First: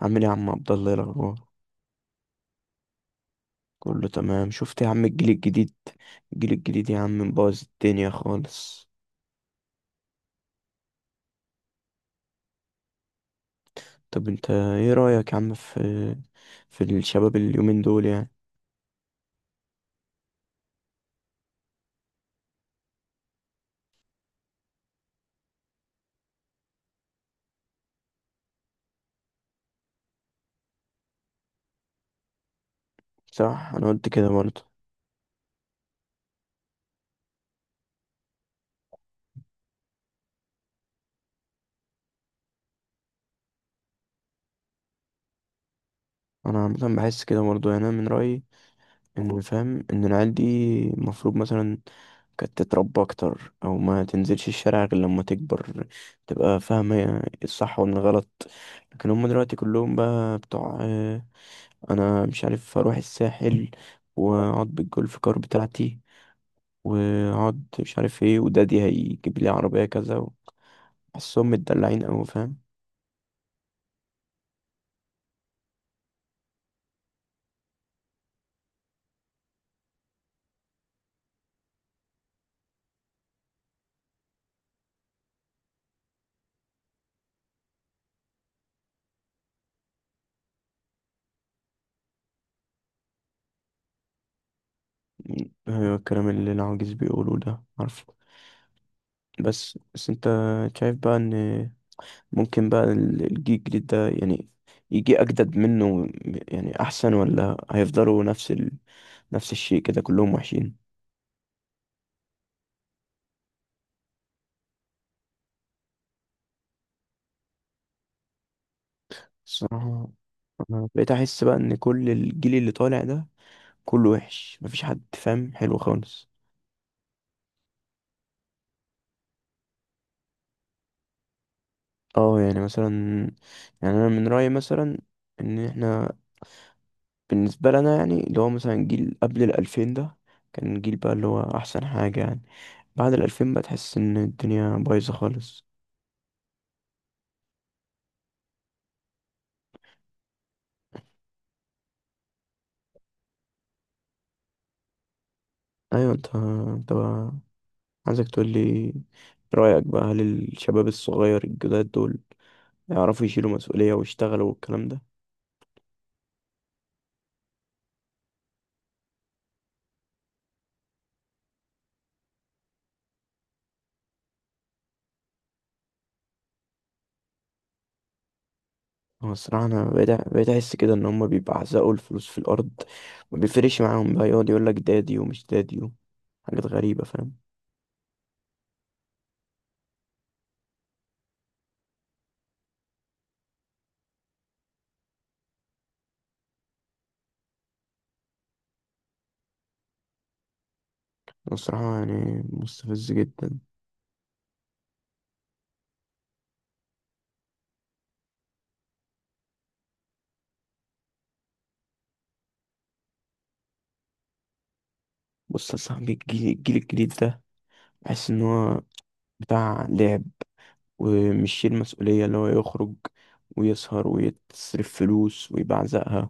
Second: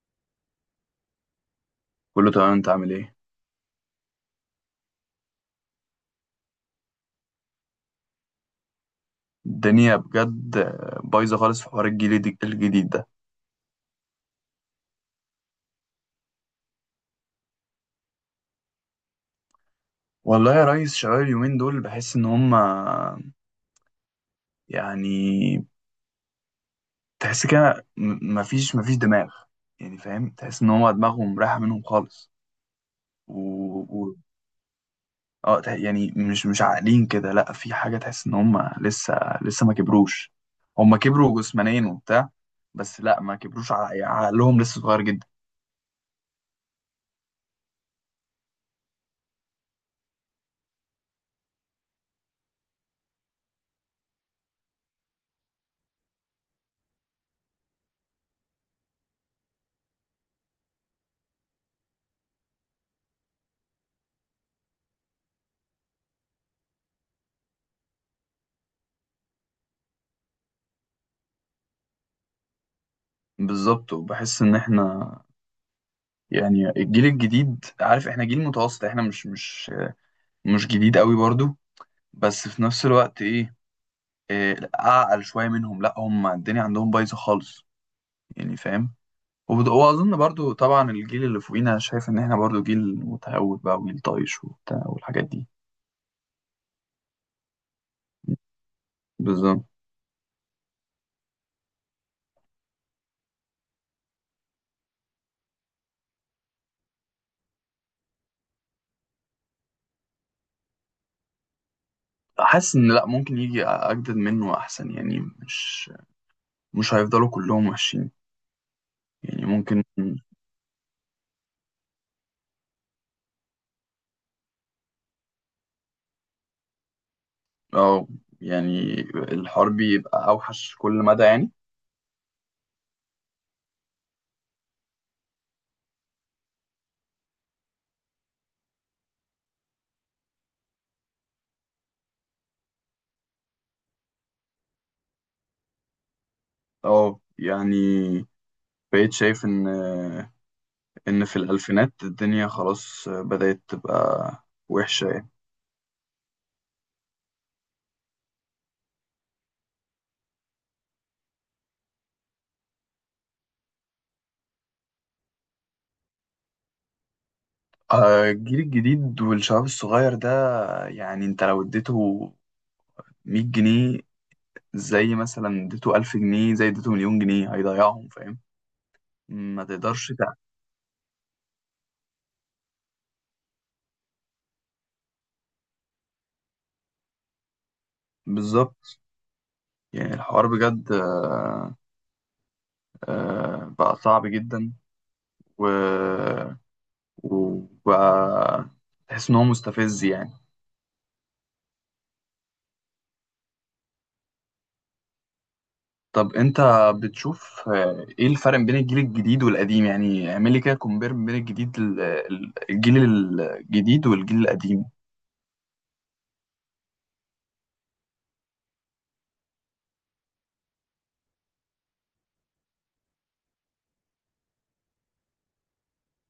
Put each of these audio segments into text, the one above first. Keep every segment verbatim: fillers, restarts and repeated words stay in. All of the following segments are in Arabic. عامل ايه يا عم عبد الله؟ إيه الاخبار؟ كله تمام. انت عامل ايه؟ كله تمام، شفت يا عم الجيل الجديد؟ الجيل الجديد يا عم مبوظ الدنيا خالص. الدنيا بجد بايظه خالص في حوار الجيل الج- الجديد ده. طب انت ايه رأيك يا عم في في الشباب اليومين دول يعني؟ والله يا ريس، شباب اليومين دول بحس ان هم، يعني، تحس كده م- مفيش مفيش دماغ. يعني فاهم، تحس ان هم دماغهم رايحه منهم خالص. و... صح، انا قلت و... كده برضه. اه، تح- يعني مش مش عاقلين كده. لا، في حاجه تحس ان هم لسه، لسه ما كبروش. هم كبروا جسمانيا وبتاع، بس لا، ما كبروش، ع- عقلهم لسه صغير جدا. انا عامه بحس كده برضه، يعني انا من رأيي ان فاهم ان العيال دي المفروض مثلا كانت تتربى اكتر او ما تنزلش الشارع غير لما تكبر، تبقى فاهمة الصح والغلط. لكن هم دلوقتي كلهم بقى بتوع، انا مش عارف اروح الساحل واقعد بالجولف كار بتاعتي، واقعد مش عارف ايه، ودادي هيجيب لي عربية كذا. بحسهم متدلعين اوي، فاهم؟ بالظبط. وبحس ان احنا، يعني الجيل الجديد، عارف احنا جيل متوسط، احنا مش مش مش جديد قوي برضو، بس في نفس الوقت ايه، إيه لأ، اعقل شويه منهم. لا، هم الدنيا عندهم بايظه خالص، يعني فاهم. وبد- واظن برضو طبعا الجيل اللي فوقينا شايف ان احنا برضو جيل متهور بقى، وجيل طايش وبتاع والحاجات دي. هو الكلام اللي العواجيز بيقولوه ده، عارفه؟ بالظبط. بس بس انت شايف بقى ان ممكن بقى ال- الجيل الجديد ده يعني يجي اجدد منه، يعني احسن، ولا هيفضلوا نفس ال... نفس الشيء كده كلهم وحشين؟ حاسس ان لا، ممكن يجي اجدد منه احسن، يعني مش مش هيفضلوا كلهم وحشين، يعني ممكن. الصراحة انا بقيت احس بقى ان كل الجيل اللي طالع ده كله وحش، مفيش حد فاهم حلو خالص. اه، يعني الحرب يبقى اوحش كل مدى يعني. اه يعني مثلا، يعني انا من رأيي مثلا ان احنا، بالنسبة لنا يعني اللي هو مثلا جيل قبل الألفين ده كان جيل بقى اللي هو احسن حاجة يعني. بعد الألفين بقى تحس ان الدنيا بايظة خالص. اه، يعني بقيت شايف ان ان في الالفينات الدنيا خلاص بدأت تبقى وحشة يعني. ايوه، انت انت بقى عايزك تقول لي رأيك بقى، هل الشباب الصغير الجداد دول يعرفوا يشيلوا مسؤولية ويشتغلوا والكلام ده؟ آه، الجيل الجديد والشباب الصغير ده، يعني انت لو اديته مية جنيه، زي مثلا اديته ألف جنيه، زي اديته مليون جنيه هيضيعهم، فاهم. هو الصراحة ما أنا بقيت تقدرش تع- بقيت أحس كده إن هما بيبعزقوا الفلوس في الأرض. ما بيفرقش معاهم، بقى يقعد يقولك دادي ومش دادي و- حاجات غريبة، فاهم؟ بالظبط. يعني الحوار بجد آه، آه، بقى صعب جدا. و... وبقى تحس ان هو مستفز يعني. هو الصراحة يعني مستفز جدا. طب انت بتشوف، آه، ايه الفرق بين الجيل الجديد والقديم؟ يعني اعمل لي كده كومبير بين الجديد ال- ال- الجيل الجديد والجيل القديم. بص يا صاحبي، الجيل, الجيل الجديد ده بحس إن هو بتاع لعب، ومش شايل مسؤولية. اللي هو يخرج ويسهر ويتصرف فلوس ويبعزقها،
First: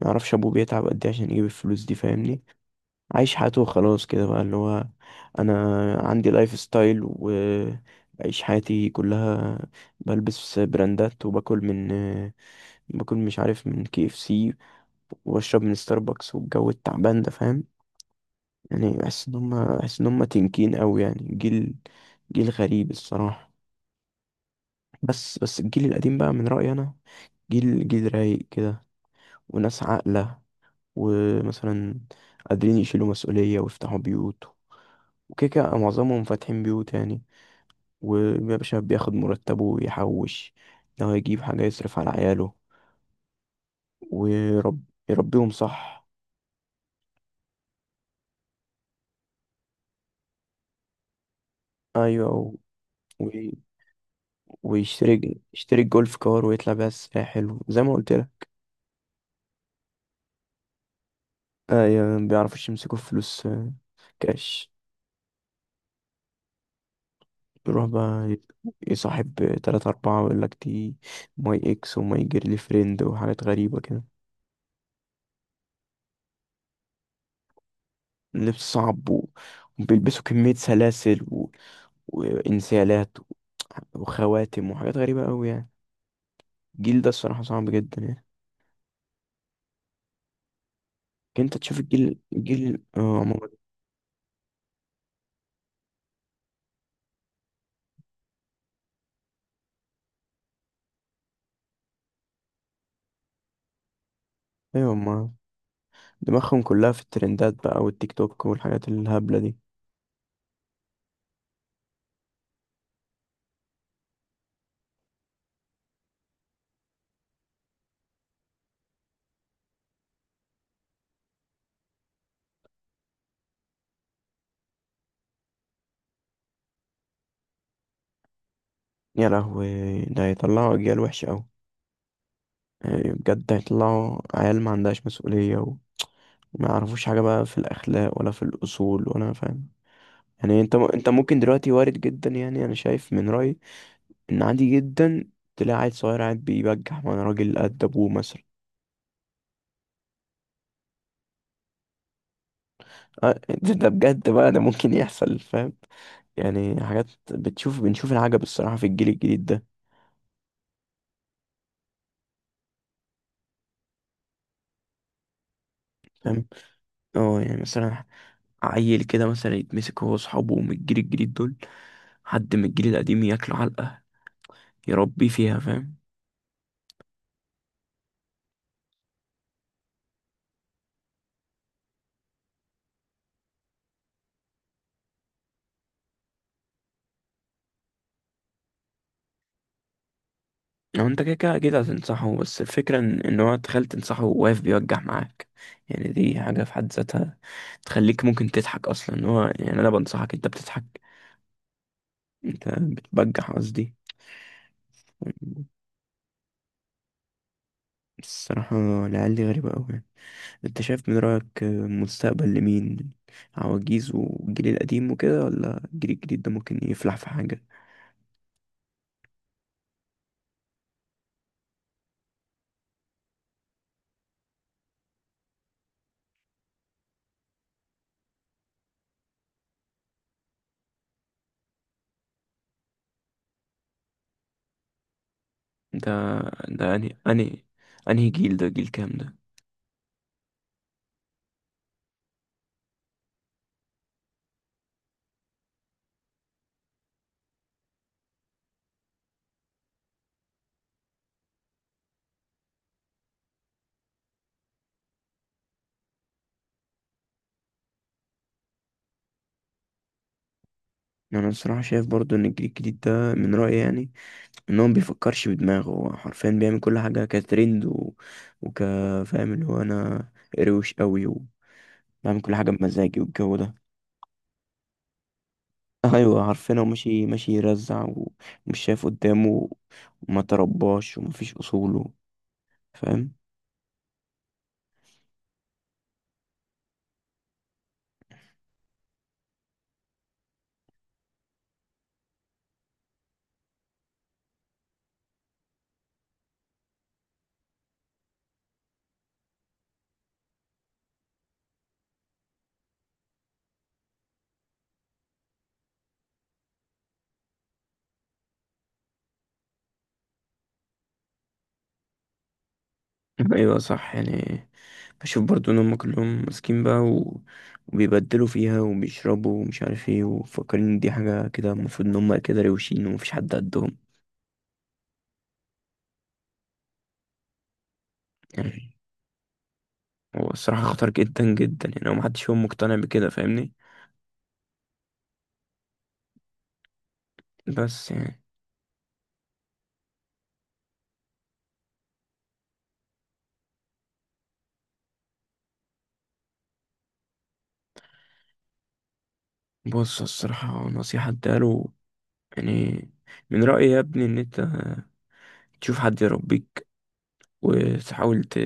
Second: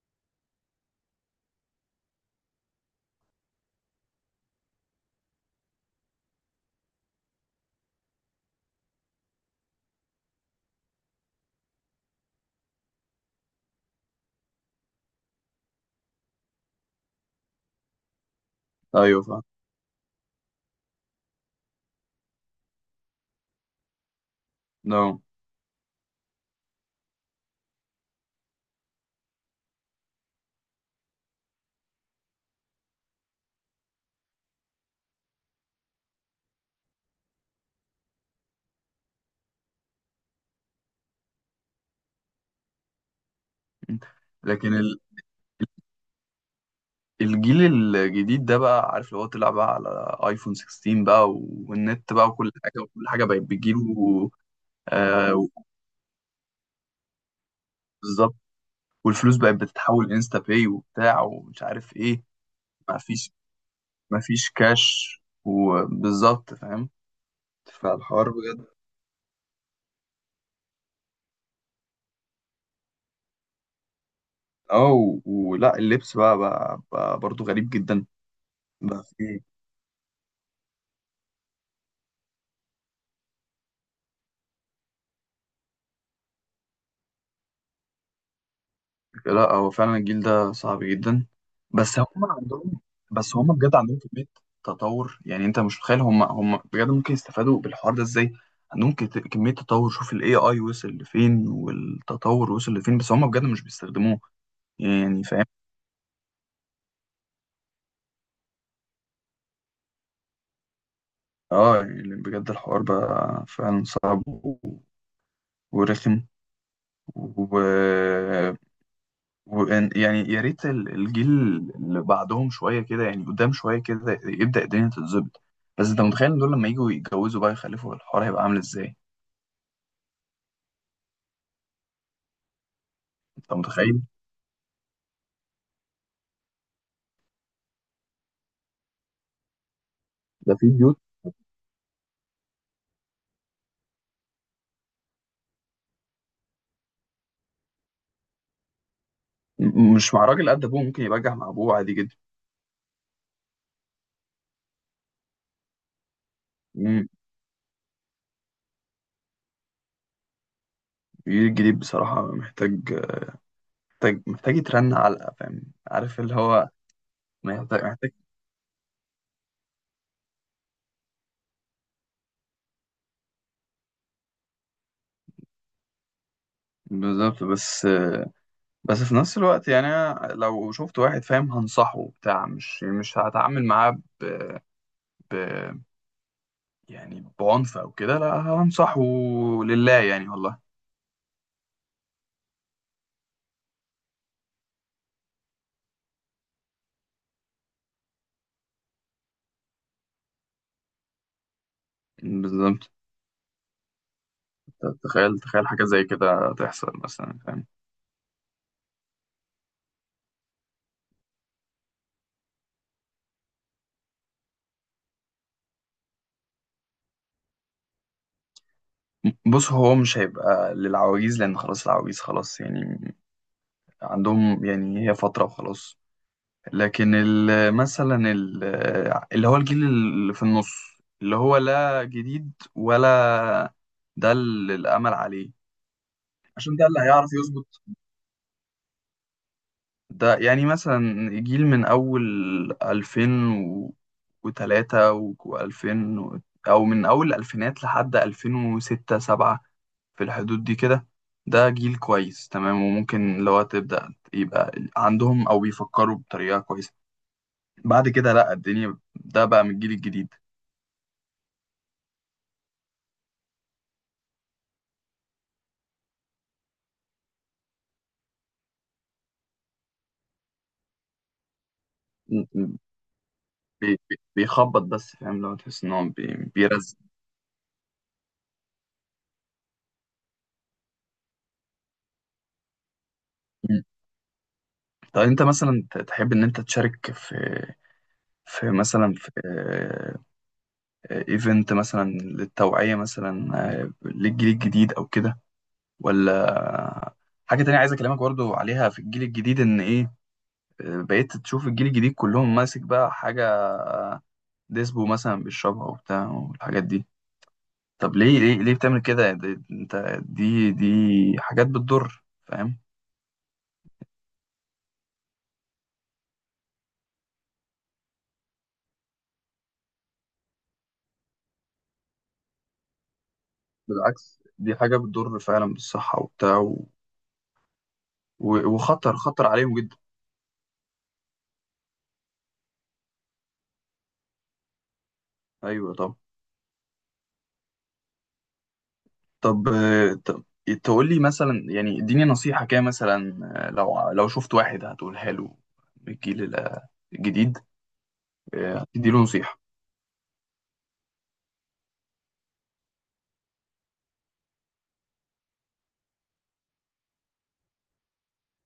ما يعرفش أبوه بيتعب قد إيه عشان يجيب الفلوس دي، فاهمني؟ عايش حياته وخلاص كده، بقى اللي هو انا عندي لايف ستايل وبعيش حياتي كلها، بلبس براندات وباكل من باكل مش عارف من كي اف سي، وبشرب من ستاربكس، والجو التعبان ده، فاهم؟ يعني ايوه بحس ان فاهم. هم، بحس ان هم تنكين قوي يعني، جيل جيل غريب الصراحة. نعم. بس بس الجيل القديم بقى من رأيي انا جيل جيل رايق كده، وناس عاقلة، ومثلا قادرين يشيلوا مسؤولية ويفتحوا بيوت، وكده كده معظمهم فاتحين بيوت يعني. ويا باشا بياخد مرتبه ويحوش، لو هيجيب حاجة يصرف على عياله لكن ويرب ال- يربيهم صح. الجيل الجديد ده بقى، عارف، لو هو طلع بقى على ايفون ستاشر بقى، والنت بقى، أيوة وكل و... حاجه وكل حاجه بقت وي- بتجيله. ويشتري آه، يشتري الجولف كار ويطلع بيها الساحل زي ما قلت بالظبط. لك. والفلوس بقت بتتحول انستا باي وبتاع ومش عارف أيوة ايه. مبيعرفوش يمسكوا مفيش الفلوس، آه، مفيش كاش. كاش. وبالظبط فاهم. يروح فالحوار بقى ي- يصاحب تلاتة أربعة ويقول لك دي ماي إكس وماي جيرلي فريند وحاجات غريبة كده. اه، ولا اللبس بقى، بقى, بقى برضو غريب جدا. لبس بقى صعب و... في، وبيلبسوا كمية سلاسل و... وإنسيالات وخواتم وحاجات غريبة أوي يعني. الجيل ده الصراحة صعب جدا يعني. لا، هو فعلا الجيل ده صعب جدا. انت تشوف بس هم الجيل عندهم الجيل اه بس هم ما- بجد عندهم كمية تطور، يعني انت مش متخيل، هم هم بجد ممكن يستفادوا بالحوار ده ازاي. عندهم كت- كمية تطور. شوف الاي اي وصل لفين، والتطور وصل لفين، بس هم بجد مش بيستخدموه، ايوه، يعني ما فاهم. دماغهم كلها في الترندات بقى، والتيك توك والحاجات الهبلة دي. اه، يعني بجد الحوار بقى فعلا صعب و- ورخم، و وإن- يعني يا ريت ال- الجيل اللي بعدهم شويه كده، يعني قدام شويه كده يبدا الدنيا تتظبط. بس انت متخيل إن دول لما يجوا يتجوزوا بقى، يخلفوا الحوار هيبقى عامل ازاي؟ يا لهوي، ده هيطلعوا اجيال وحشة اوي، يعني بجد انت متخيل؟ هيطلعوا عيال ما عندهاش مسؤولية و- وما يعرفوش حاجة بقى في الأخلاق ولا في الأصول ولا، فاهم؟ ده يعني في انت م... بيوت. انت ممكن دلوقتي وارد جدا، يعني انا شايف من رأيي ان عادي جدا تلاقي عيل صغير قاعد بيبجح مع راجل قد ابوه مثلا. م- مش مع راجل قد ابوه، ممكن يبجح مع ابوه عادي جدا. آه، ده ده بجد بقى، ده ممكن يحصل فاهم. يعني حاجات م- بتشوف بنشوف العجب الصراحة في الجيل الجديد ده. الجيل الجديد بصراحه محتاج، محتاج محتاج يترن علقه، فاهم، عارف اللي فاهم، هو اه يعني محتاج مثلا محتاج عيل كده مثلا يتمسك هو وأصحابه من الجيل الجديد دول، حد من الجيل القديم ياكله علقة، يربيه فيها، فاهم؟ بالظبط. بس بس في نفس الوقت، يعني أنا لو شفت واحد فاهم، هنصحه بتاع مش مش هتعامل معاه ب... يعني بعنف او كده، لا، هنصحه لله يعني والله. لو انت كده كده أكيد هتنصحه، بس الفكرة ان إن هو تخيل تنصحه واقف بيوجع معاك، يعني دي حاجة في حد ذاتها تخليك ممكن تضحك أصلا. إن هو يعني أنا بنصحك أنت بتضحك، أنت بالظبط. بتبجح قصدي. تخيل تخيل حاجة زي كده تحصل مثلا، فاهم. الصراحة العيال دي غريبة أوي يعني. انت شايف من رأيك مستقبل لمين؟ عواجيز والجيل القديم وكده، ولا الجيل الجديد ده ممكن يفلح في حاجة؟ بص، هو مش هيبقى للعواجيز، لأن خلاص العواجيز خلاص يعني، عندهم، يعني هي فترة وخلاص. لكن ال- مثلا ال- اللي هو الجيل اللي في النص، اللي هو لا جديد ولا، ده اللي الأمل عليه، ده عشان ده ده اللي انهي هيعرف انهي يظبط. انهي جيل؟ ده جيل كام ده؟ ده يعني مثلا جيل من أول ألفين وثلاثة و2000، أو من أول الألفينات لحد ألفين وستة سبعة، في الحدود دي كده، ده جيل كويس تمام. وممكن لو تبدأ يبقى عندهم، أو بيفكروا بطريقة كويسة. بعد كده لأ، الدنيا ده بقى من الجيل الجديد. انا الصراحة شايف برضو ان الجيل الجديد ده، من رأيي يعني، ان هو مبيفكرش بدماغه. هو حرفيا بيعمل كل حاجة كترند و... وك فاهم، اللي هو انا روش قوي وبعمل م- كل حاجة م- بمزاجي، والجو ده. بي- بي- بيخبط بس، فاهم، لو تحس إن هو ايوه بي- حرفيا، هو بيرزق. ماشي ماشي يرزع ومش شايف قدامه، وما ترباش ومفيش اصوله، فاهم؟ م. طب أنت مثلا ت- تحب إن أنت تشارك في في مثلا في ايفنت مثلا للتوعية مثلا، آه، للجيل الجديد او كده. ولا، حاجة تانية عايز اكلمك برضو عليها في الجيل الجديد ان ايه، آه، بقيت تشوف الجيل الجديد كلهم ماسك بقى حاجة ديسبو مثلا بيشربها وبتاع والحاجات دي. طب ليه ليه ليه بتعمل كده يعني؟ دي- انت دي دي حاجات بتضر، فاهم. ايوه صح يعني، بشوف برضو ان هم كلهم ماسكين بقى، و... وبيبدلوا فيها وبيشربوا ومش عارف ايه، ومفكرين ان دي حاجة كده، المفروض ان هم كده روشين ومفيش حد قدهم. بالعكس، دي حاجة بتضر فعلا بالصحة وبتاع، و... و- يعني وخطر خطر عليهم جدا. هو الصراحة خطر جدا جدا يعني، هو محدش فيهم مقتنع بكده فاهمني. ايوه طبعا. بس يعني، طب آه، طب تقول لي مثلا، يعني اديني نصيحة كده مثلا، آه، لو لو شفت واحد هتقولها له من الجيل الجديد، آه، هتدي له نصيحة. بص الصراحة نصيحة اداله، يعني من رأيي يا ابني ان انت تشوف حد يربيك، وتحاول ت...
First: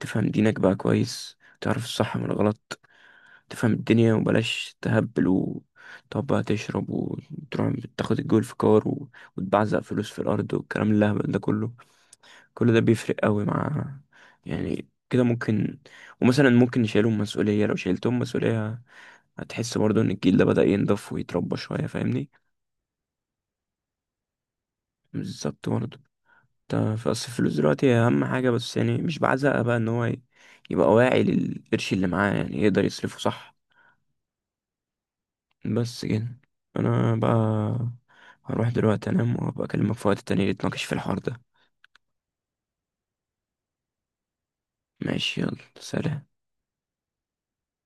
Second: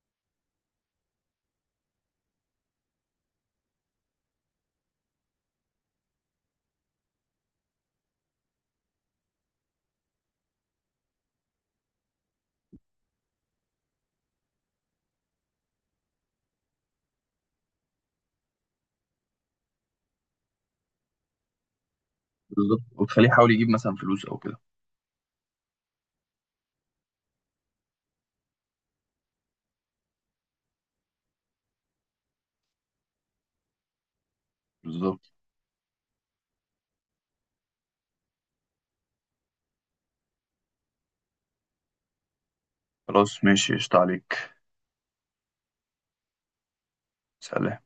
تفهم دينك بقى كويس، تعرف الصح من الغلط، تفهم الدنيا، وبلاش تهبل وتقعد بقى تشرب وتروح تاخد الجول في كار و... وتبعزق فلوس في الأرض والكلام اللهبل ده كله. كل ده بيفرق قوي مع، يعني كده ممكن، ومثلا ممكن يشيلهم مسؤولية. لو شيلتهم مسؤولية هتحس برضو إن الجيل ده بدأ ينضف ويتربى شوية، فاهمني؟ بالظبط. وتخليه يحاول يجيب مثلا فلوس او كده. بالظبط برضو. انت في أصل الفلوس دلوقتي هي أهم حاجة، بس يعني مش بعزقها بقى. إن هو ي- يبقى واعي للقرش اللي معاه، يعني يقدر يصرفه صح. بالظبط. بس كده، انا بقى هروح دلوقتي انام، وابقى اكلمك في وقت تاني نتناقش في الحوار ده. خلاص ماشي، قشطة عليك. ماشي، يلا سلام. سلام.